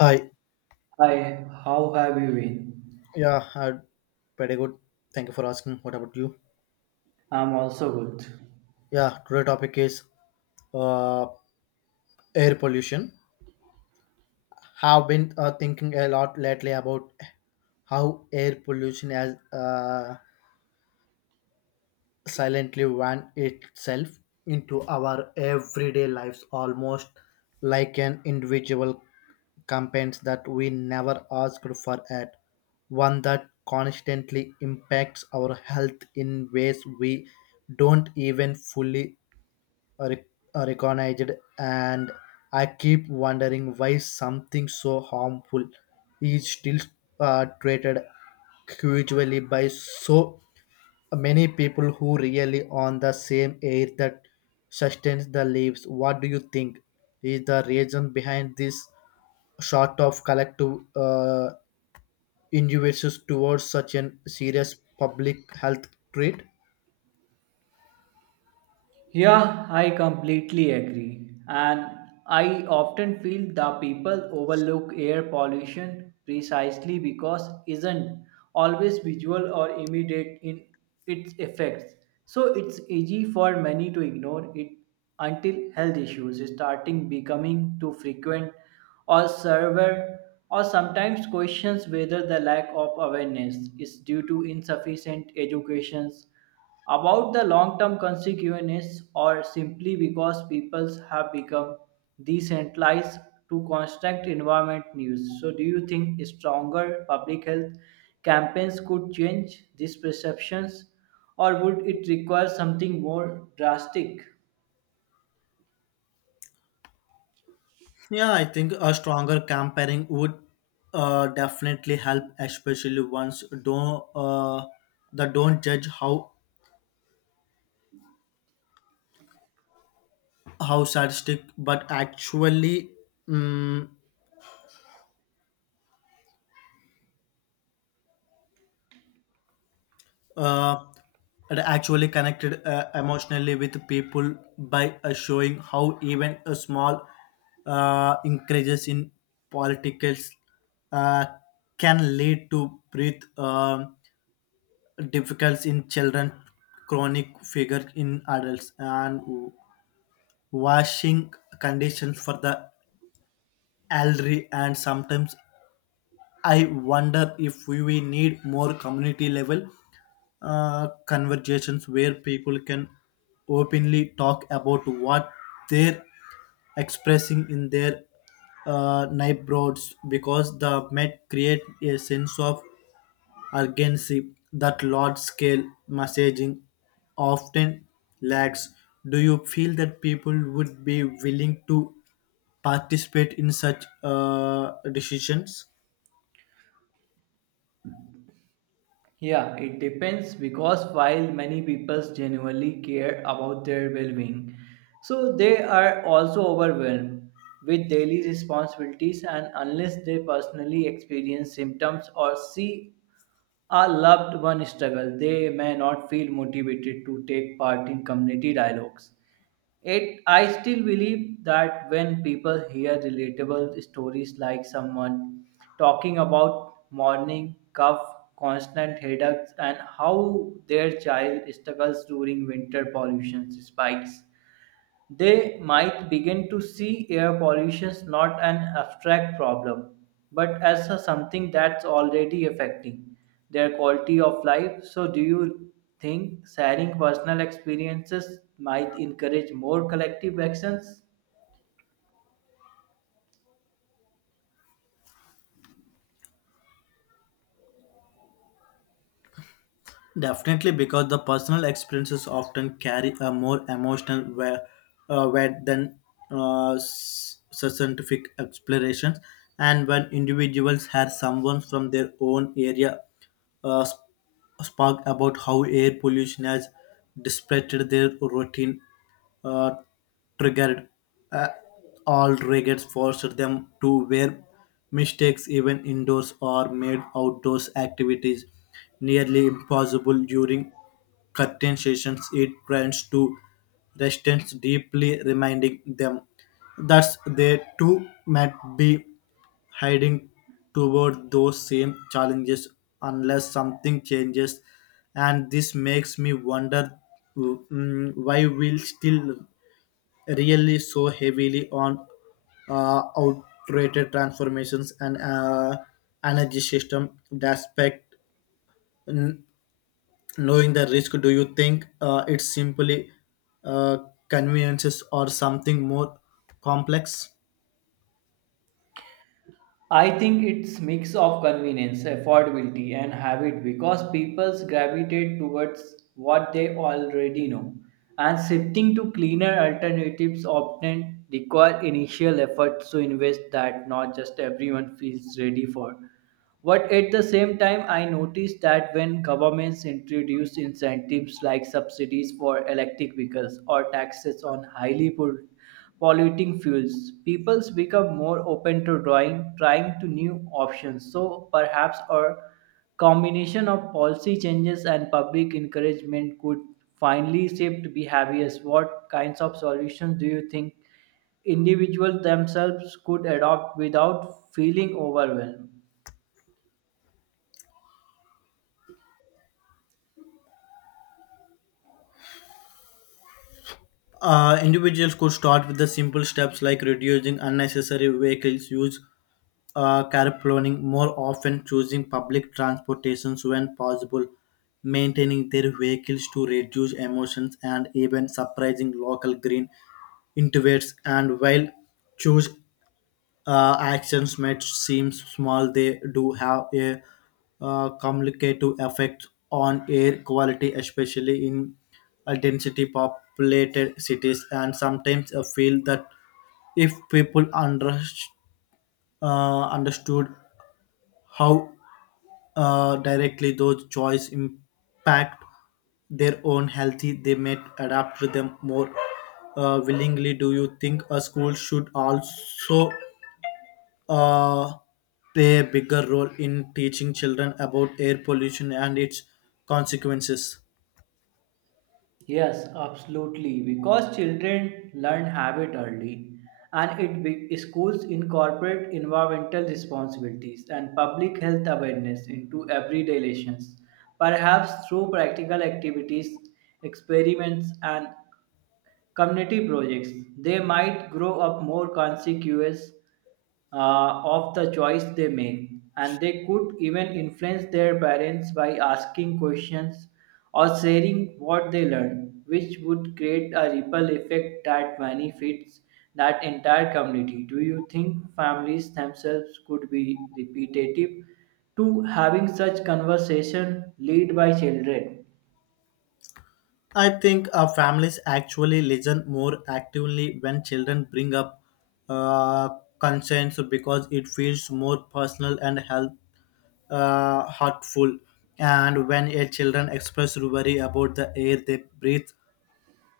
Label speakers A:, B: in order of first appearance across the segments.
A: Hi.
B: Hi, how have you been?
A: Yeah, I pretty good. Thank you for asking. What about you?
B: I'm also good.
A: Yeah, today topic is uh, air pollution. Have been thinking a lot lately about how air pollution has uh, silently woven itself into our everyday lives almost like an individual campaigns that we never asked for at one that constantly impacts our health in ways we don't even fully re- recognized, and I keep wondering why something so harmful is still treated casually by so many people who really on the same air that sustains the leaves. What do you think is the reason behind this sort of collective injustice towards such an serious public health threat?
B: Yeah, I completely agree. And I often feel the people overlook air pollution precisely because isn't always visual or immediate in its effects. So it's easy for many to ignore it until health issues starting becoming too frequent or severe, or sometimes questions whether the lack of awareness is due to insufficient educations about the long term consequences or simply because people have become desensitized to constant environment news. So, do you think stronger public health campaigns could change these perceptions or would it require something more drastic?
A: Yeah, I think a stronger campaigning would definitely help, especially once don't the don't judge how sadistic, but actually um, uh, it actually connected emotionally with people by showing how even a small increases in politics uh, can lead to breath. Difficult in children, chronic figure in adults, and washing conditions for the elderly. And sometimes I wonder if we need more community level conversations where people can openly talk about what they're expressing in their neighborhoods because the Met create a sense of urgency that large scale messaging often lacks. Do you feel that people would be willing to participate in such decisions?
B: Yeah, it depends because while many people genuinely care about their well being, so they are also overwhelmed with daily responsibilities, and unless they personally experience symptoms or see a loved one struggle, they may not feel motivated to take part in community dialogues. It, I still believe that when people hear relatable stories like someone talking about morning cough, constant headaches, and how their child struggles during winter pollution spikes, they might begin to see air pollution not an abstract problem, but as a something that's already affecting their quality of life. So, do you think sharing personal experiences might encourage more collective actions?
A: Definitely, because the personal experiences often carry a more emotional weight than scientific explorations. And when individuals have someone from their own area uh, sp- spark about how air pollution has disrupted their routine, uh, triggered. Uh, all regrets forced them to wear. Mistakes, even indoors, or made outdoors activities nearly impossible during curtain sessions. It turns to resistance, deeply reminding them that they too might be heading toward those same challenges unless something changes. And this makes me wonder, why we'll still really so heavily on outdated transformations and energy system aspect n- knowing the risk. Do you think it's simply uh, conveniences or something more complex?
B: I think it's mix of convenience, affordability, and habit because people gravitate towards what they already know, and shifting to cleaner alternatives often require initial effort to invest that not just everyone feels ready for. But at the same time, I noticed that when governments introduce incentives like subsidies for electric vehicles or taxes on highly polluting fuels, peoples become more open to drawing, trying to new options. So perhaps a combination of policy changes and public encouragement could finally shift behaviors. What kinds of solutions do you think individuals themselves could adopt without feeling overwhelmed?
A: Individuals could start with the simple steps like reducing unnecessary vehicles use, carpooling more often, choosing public transportations when possible, maintaining their vehicles to reduce emissions, and even surprising local green intuits. And while choose actions might seem small, they do have a complicated effect on air quality, especially in density populated cities. And sometimes I feel that if people under, understood how directly those choices impact their own health, they might adapt to them more willingly. Do you think a school should also uh, play a bigger role in teaching children about air pollution and its consequences?
B: Yes, absolutely. Because children learn habit early, and it be, schools incorporate environmental responsibilities and public health awareness into everyday relations, perhaps through practical activities, experiments, and community projects. They might grow up more conscious of the choice they make, and they could even influence their parents by asking questions or sharing what they learn, which would create a ripple effect that benefits that entire community. Do you think families themselves could be repetitive to having such conversation led by children?
A: I think families actually listen more actively when children bring up uh, concerns because it feels more personal and help, heartful. And when a children express worry about the air they breathe,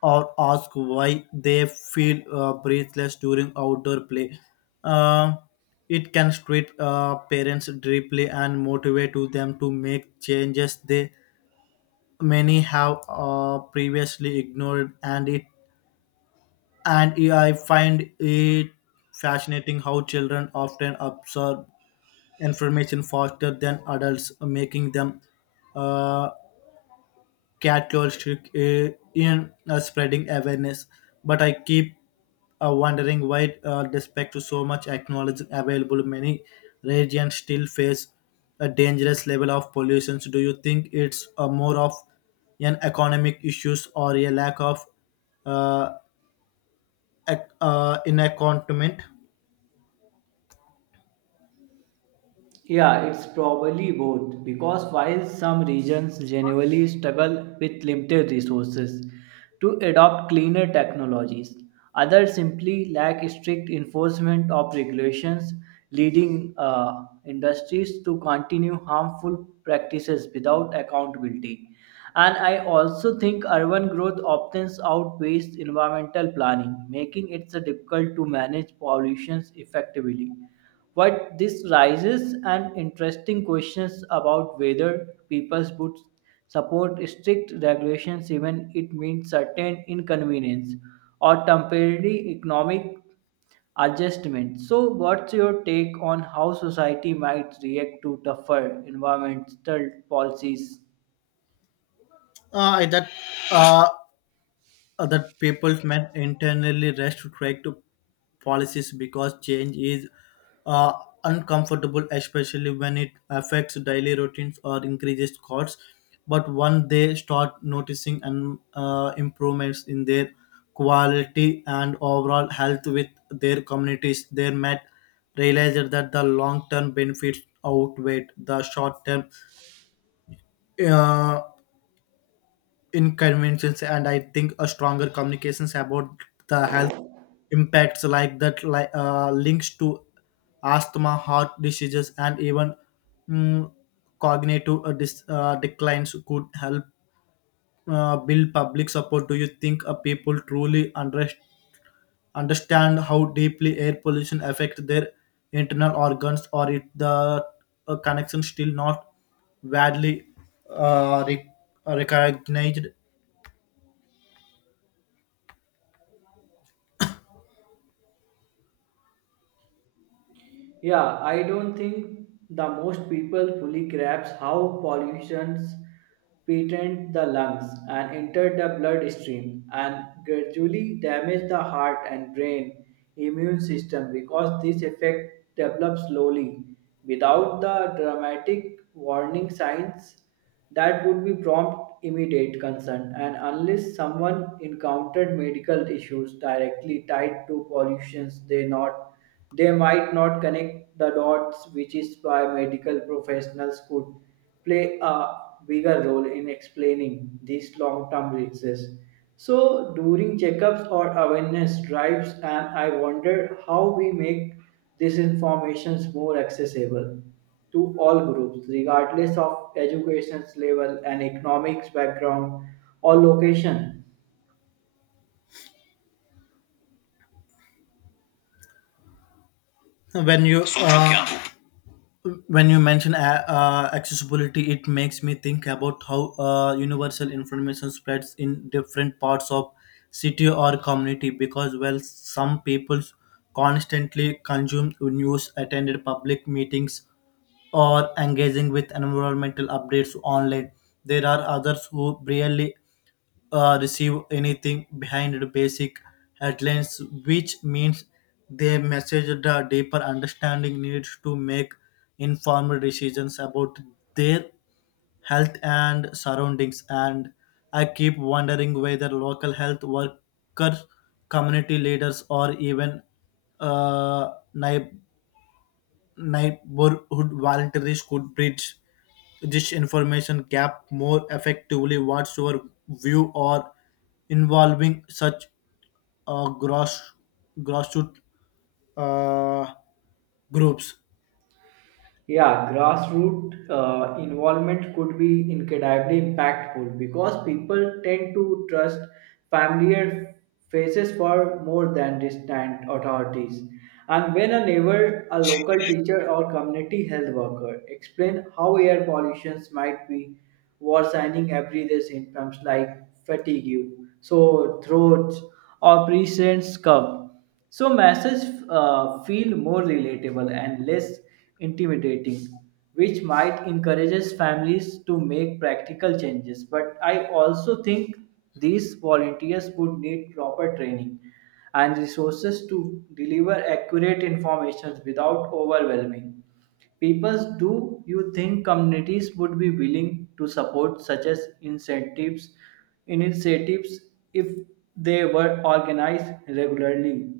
A: or ask why they feel breathless during outdoor play. Uh, it can treat parents deeply and motivate to them to make changes they many have previously ignored. And it, and I find it fascinating how children often absorb information faster than adults making them uh, catalytic in spreading awareness, but I keep wondering why, despite to so much acknowledging available, many regions still face a dangerous level of pollution. So do you think it's more of an economic issues or a lack of uh, inaccountment?
B: Yeah, it's probably both because while some regions genuinely struggle with limited resources to adopt cleaner technologies, others simply lack strict enforcement of regulations, leading industries to continue harmful practices without accountability. And I also think urban growth often outweighs environmental planning, making it so difficult to manage pollution effectively. What this raises an interesting questions about whether people would support strict regulations even it means certain inconvenience or temporary economic adjustment. So, what's your take on how society might react to tougher environmental policies?
A: That uh, other people may internally restrict policies because change is uh, uncomfortable, especially when it affects daily routines or increases costs. But once they start noticing and improvements in their quality and overall health with their communities, they might realize that the long-term benefits outweigh the short-term uh, inconveniences. And I think a stronger communications about the health impacts like that, like links to asthma heart diseases and even mm, cognitive declines could help build public support. Do you think people truly understand how deeply air pollution affects their internal organs, or if the connection still not widely uh, re- recognized?
B: Yeah, I don't think the most people fully grasp how pollutions penetrate the lungs and enter the bloodstream and gradually damage the heart and brain immune system because this effect develops slowly without the dramatic warning signs that would be prompt immediate concern, and unless someone encountered medical issues directly tied to pollutions they might not connect the dots, which is why medical professionals could play a bigger role in explaining these long-term risks so during checkups or awareness drives. And I wonder how we make this information is more accessible to all groups, regardless of education level and economics background or location.
A: when you uh, when you mention accessibility, it makes me think about how universal information spreads in different parts of city or community, because well some people constantly consume news attended public meetings or engaging with environmental updates online. There are others who barely receive anything behind the basic headlines, which means they message the deeper understanding needs to make informed decisions about their health and surroundings. And I keep wondering whether local health workers, community leaders, or even neighbors neighborhood volunteers could bridge this information gap more effectively. What's your view or involving such gross grassroots uh, groups?
B: Yeah, grassroots involvement could be incredibly impactful because people tend to trust familiar faces for more than distant authorities. And when a neighbor, a local teacher, or community health worker explain how air pollution might be worsening everyday symptoms like fatigue, sore throats, or presence cough, so messages feel more relatable and less intimidating, which might encourages families to make practical changes. But I also think these volunteers would need proper training and resources to deliver accurate information without overwhelming. Peoples, do you think communities would be willing to support such as incentives, initiatives if they were organized regularly?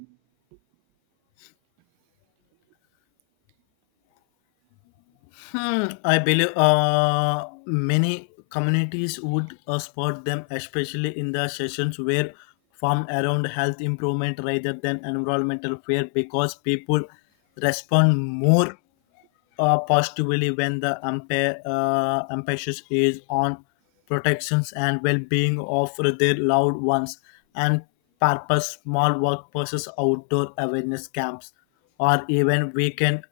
A: Hmm, I believe many communities would support them, especially in the sessions where formed around health improvement rather than environmental fear, because people respond more positively when the umpire emphasis is on protections and well-being of their loved ones. And purpose small workplaces outdoor awareness camps or even weekend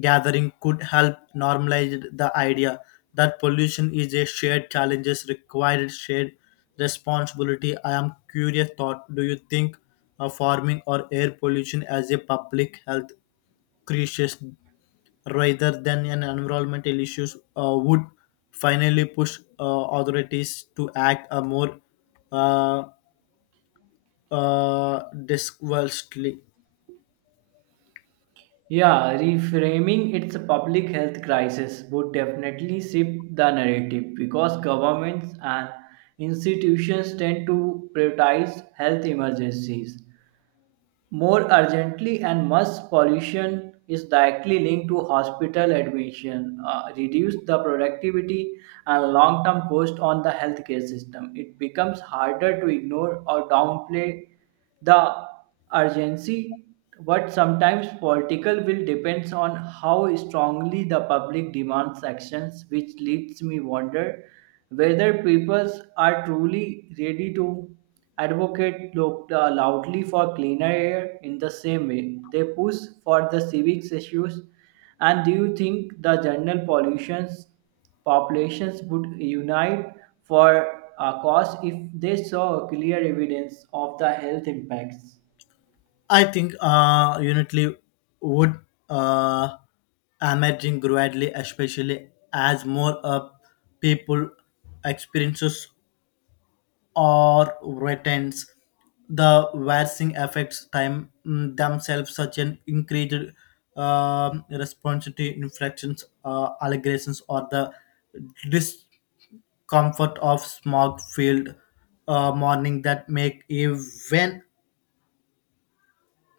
A: gathering could help normalize the idea that pollution is a shared challenge required shared responsibility. I am curious thought, do you think farming or air pollution as a public health crisis rather than an environmental issues would finally push authorities to act a more uh, disgracefully.
B: Yeah, reframing its public health crisis would definitely shift the narrative because governments and institutions tend to prioritize health emergencies more urgently, and mass pollution is directly linked to hospital admission, reduce the productivity and long-term cost on the healthcare system. It becomes harder to ignore or downplay the urgency, but sometimes political will depends on how strongly the public demands actions, which leads me wonder whether people are truly ready to advocate loudly for cleaner air in the same way they push for the civic issues. And do you think the general pollutions populations would unite for a cause if they saw clear evidence of the health impacts?
A: I think unitly would uh, emerging gradually, especially as more people experiences or retains the vaccine affects time themselves such an increased response to infections allegations or the discomfort of smog filled morning that make even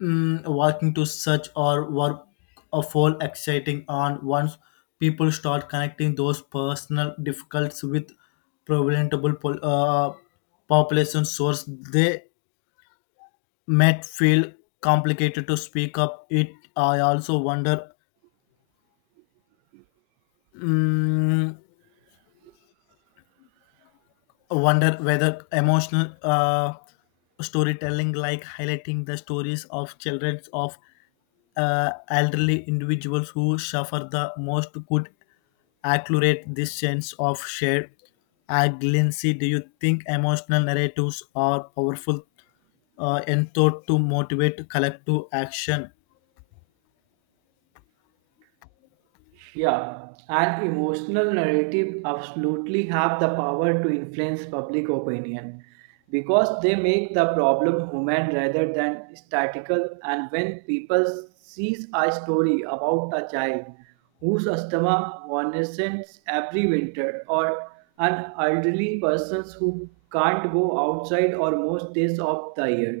A: walking to search or work a full exciting on. Once people start connecting those personal difficulties with preventable population source, they might feel complicated to speak up. It, I also wonder, mm, wonder whether emotional storytelling like highlighting the stories of children of elderly individuals who suffer the most could accelerate this sense of shared agency. Do you think emotional narratives are powerful and thought to motivate collective action?
B: Yeah, an emotional narrative absolutely have the power to influence public opinion because they make the problem human rather than statical, and when people sees a story about a child whose asthma vanishes every winter or an elderly person who can't go outside or most days of the year,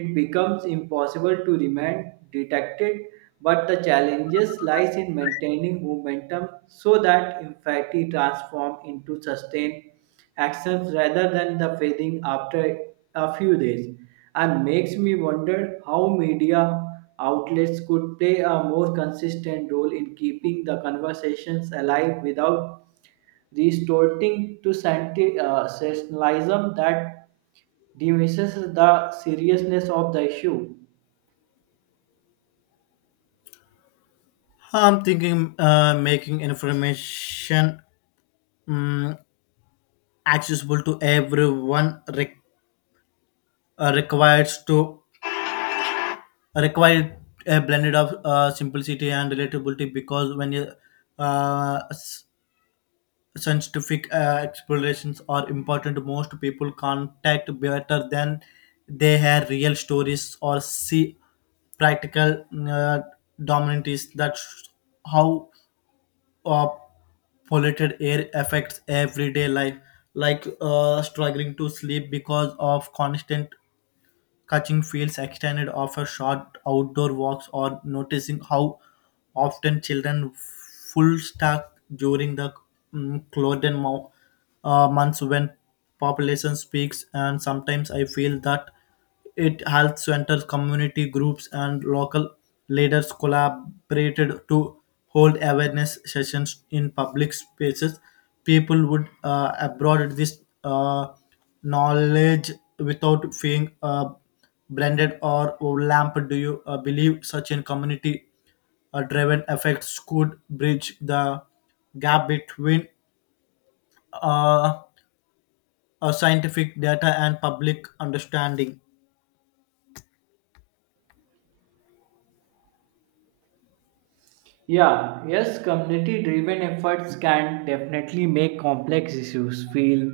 B: it becomes impossible to remain detected, but the challenges lies in maintaining momentum so that empathy transforms into sustained actions rather than the fading after a few days. And makes me wonder how media outlets could play a more consistent role in keeping the conversations alive without resorting to sensationalism that diminishes the seriousness of the issue.
A: I'm thinking making information um, accessible to everyone uh, requires to require a blended of simplicity and relatability, because when you uh, s- scientific explorations are important most people contact better than they have real stories or see practical dominantes that's how of polluted air affects everyday life, like struggling to sleep because of constant catching fields extended after short outdoor walks or noticing how often children full stack during the mm, closed mo- months when population speaks. And sometimes I feel that it helps centers, community groups, and local leaders collaborated to hold awareness sessions in public spaces. People would abroad this. Uh, Knowledge without being blended or lamped? Do you believe such in community driven effects could bridge the gap between uh, scientific data and public understanding?
B: Yeah, yes, community driven efforts can definitely make complex issues feel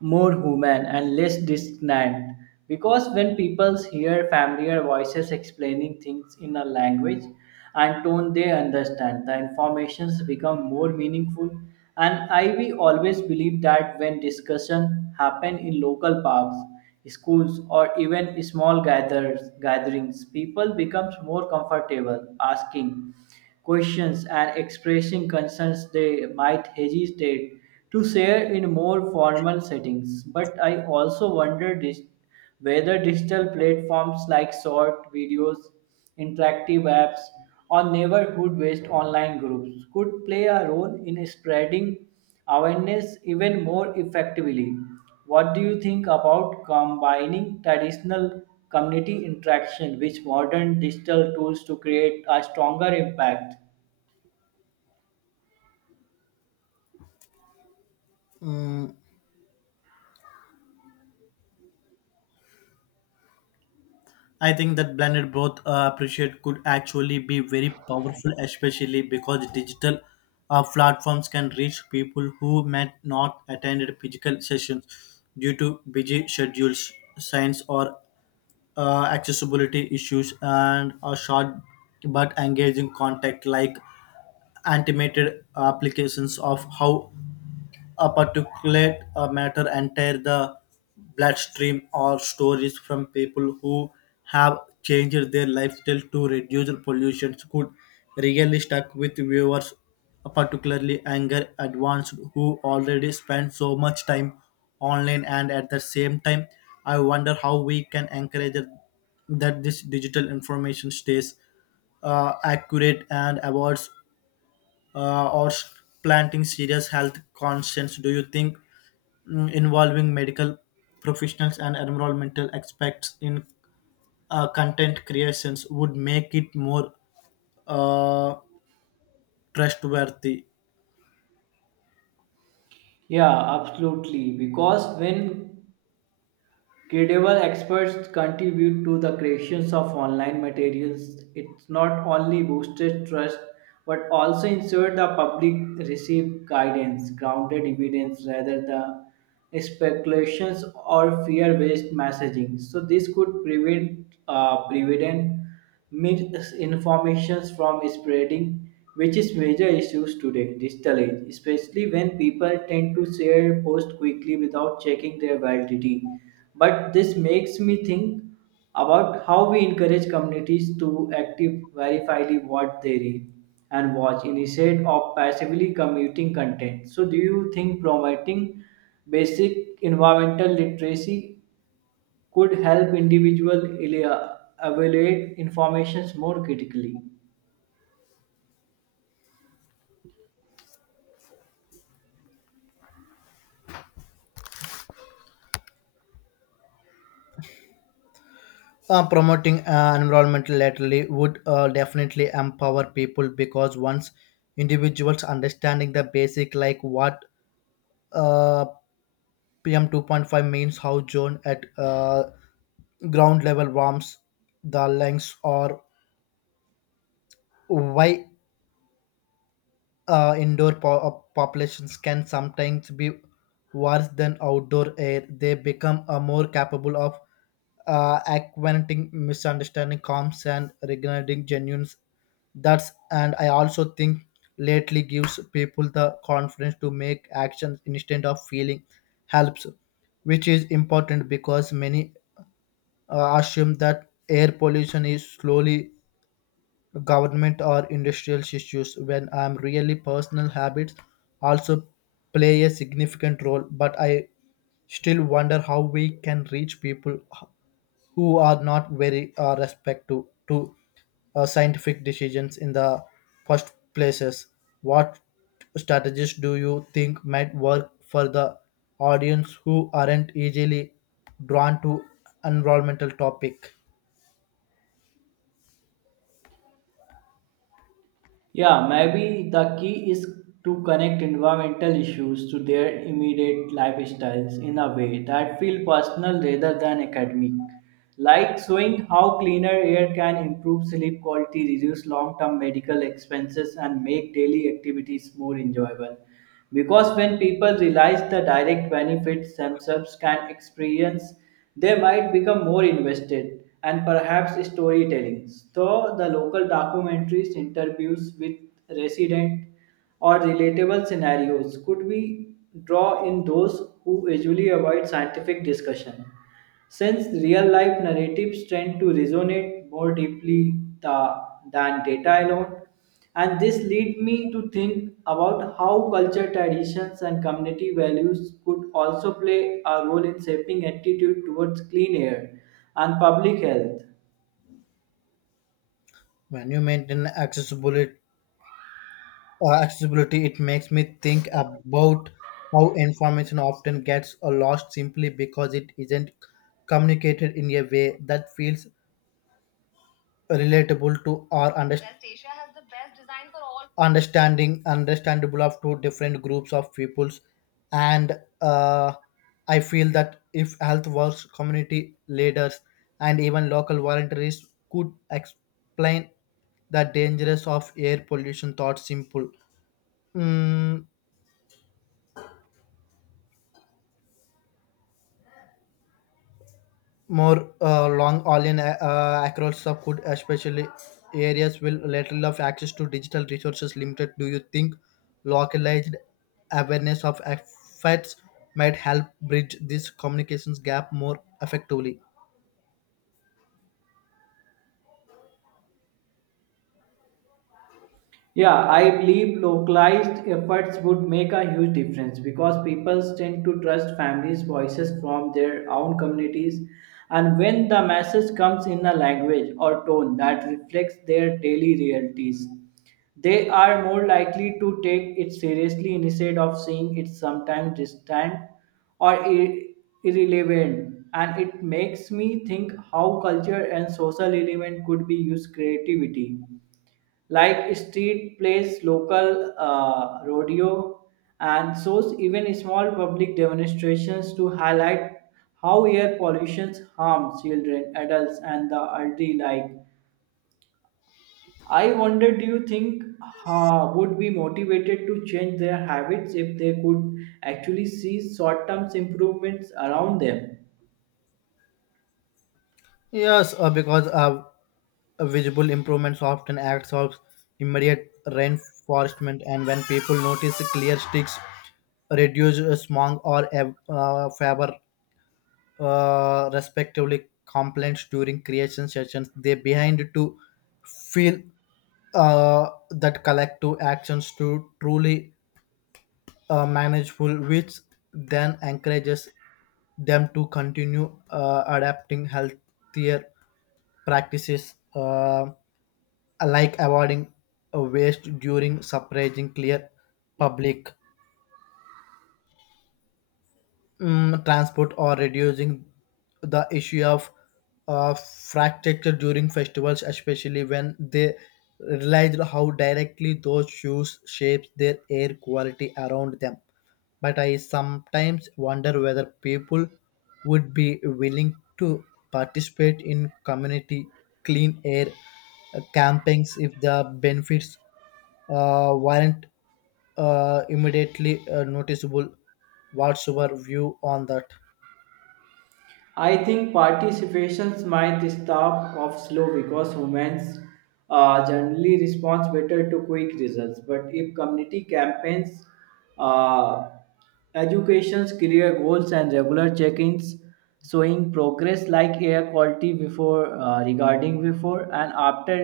B: more human and less distant because when people hear familiar voices explaining things in a language and tone they understand, the informations become more meaningful. And I we always believe that when discussion happen in local parks, schools, or even small gatherings, people becomes more comfortable asking questions and expressing concerns they might hesitate to share in more formal settings. But I also wonder whether digital platforms like short videos, interactive apps, or neighborhood based online groups could play a role in spreading awareness even more effectively. What do you think about combining traditional community interaction with modern digital tools to create a stronger impact?
A: I think that blended both appreciate could actually be very powerful, especially because digital platforms can reach people who might not attend physical sessions due to busy schedules, science, or accessibility issues. And a short but engaging contact like animated applications of how a particulate matter enter the bloodstream or stories from people who have changed their lifestyle to reduce pollution could really stuck with viewers, particularly anger advanced who already spend so much time online. And at the same time, I wonder how we can encourage that this digital information stays accurate and avoids uh, or s- planting serious health concerns. Do you think involving medical professionals and environmental aspects in content creations would make it more uh, trustworthy?
B: Yeah, absolutely. Because when credible experts contribute to the creations of online materials, it not only boosted trust but also ensured the public receive guidance, grounded evidence rather than speculations or fear-based messaging. So this could prevent misinformations from spreading, which is major issues today, digital age, especially when people tend to share posts quickly without checking their validity. But this makes me think about how we encourage communities to active verify what they read and watch instead of passively commuting content. So do you think promoting basic environmental literacy could help individual elea- evaluate informations more critically.
A: Promoting environmental literacy would definitely empower people, because once individuals understanding the basic like what uh, pm 2.5 means how zone at ground level warms the lungs or why indoor populations can sometimes be worse than outdoor air, they become more capable of acquainting misunderstanding comms and regarding genuine that's. And I also think lately gives people the confidence to make actions instead of feeling helps, which is important because many assume that air pollution is slowly government or industrial issues when I'm really personal habits also play a significant role. But I still wonder how we can reach people who are not very respective to scientific decisions in the first places. What strategies do you think might work for the audience who aren't easily drawn to environmental topic?
B: Yeah, maybe the key is to connect environmental issues to their immediate lifestyles in a way that feel personal rather than academic. Like showing how cleaner air can improve sleep quality, reduce long term medical expenses, and make daily activities more enjoyable. Because when people realize the direct benefits themselves can experience, they might become more invested and perhaps storytelling. So, the local documentaries, interviews with resident or relatable scenarios could we draw in those who usually avoid scientific discussion. Since real life narratives tend to resonate more deeply than data alone, and this lead me to think about how culture, traditions, and community values could also play a role in shaping attitude towards clean air and public health.
A: When you maintain accessibility, it makes me think about how information often gets lost simply because it isn't communicated in a way that feels relatable to or understandable. Understanding Understandable of two different groups of peoples. And uh, I feel that if health works community leaders and even local volunteers could explain the dangers of air pollution thought simple Mm, more long online across sub, could especially areas will lateral of access to digital resources limited. Do you think localized awareness of effects might help bridge this communications gap more effectively?
B: Yeah, I believe localized efforts would make a huge difference because people tend to trust families' voices from their own communities. And when the message comes in a language or tone that reflects their daily realities, they are more likely to take it seriously instead of seeing it sometimes distant or irrelevant. And it makes me think how culture and social element could be used creativity like street plays, local rodeo, and shows even small public demonstrations to highlight how air pollution harms children, adults, and the elderly. Like, I wonder, do you think would be motivated to change their habits if they could actually see short-term improvements around them?
A: Yes, because visible improvements often acts of immediate reinforcement, and when people notice clear sticks reduce smog or favor respectively complaints during creation sessions they behind to feel that collective actions to truly manageable, which then encourages them to continue adapting healthier practices like avoiding waste during suppressing clear public transport or reducing the issue of fracture during festivals, especially when they realized how directly those shoes shapes their air quality around them. But I sometimes wonder whether people would be willing to participate in community clean air campaigns if the benefits weren't immediately noticeable. What's your view on that?
B: I think participations might stop off slow because humans generally respond better to quick results. But if community campaigns, uh, educations, clear goals, and regular check-ins showing progress like air quality regarding before and after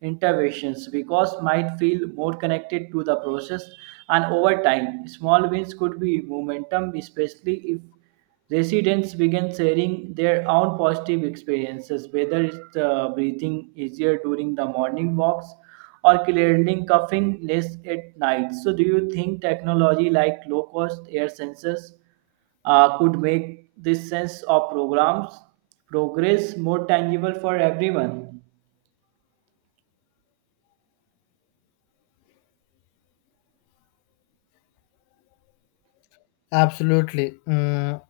B: interventions, because might feel more connected to the process, and over time, small wins could be momentum, especially if residents began sharing their own positive experiences, whether it's breathing easier during the morning walks or clearing coughing less at night. So, do you think technology like low cost air sensors could make this sense of programs progress more tangible for everyone?
A: Absolutely. Mm,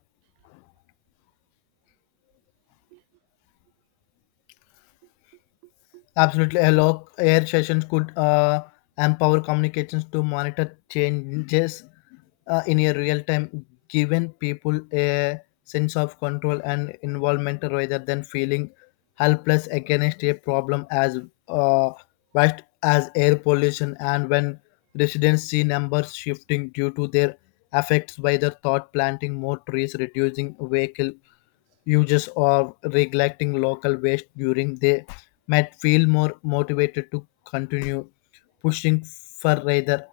A: Absolutely, a lock air sessions could empower communications to monitor changes in a real time, giving people a sense of control and involvement rather than feeling helpless against a problem as uh, vast as air pollution. And when residents see numbers shifting due to their effects, by their thought, planting more trees, reducing vehicle uses or neglecting local waste during, they might feel more motivated to continue pushing for rather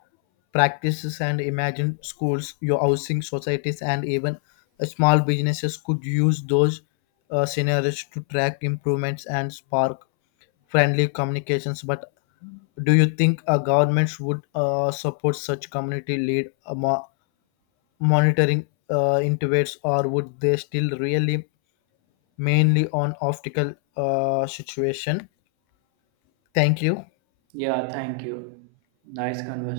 A: practices. And imagine schools, your housing societies and even small businesses could use those scenarios to track improvements and spark friendly communications. But do you think a government would support such community lead monitoring intervets, or would they still really mainly on optical situation. Thank you.
B: Yeah, thank you. Nice conversation.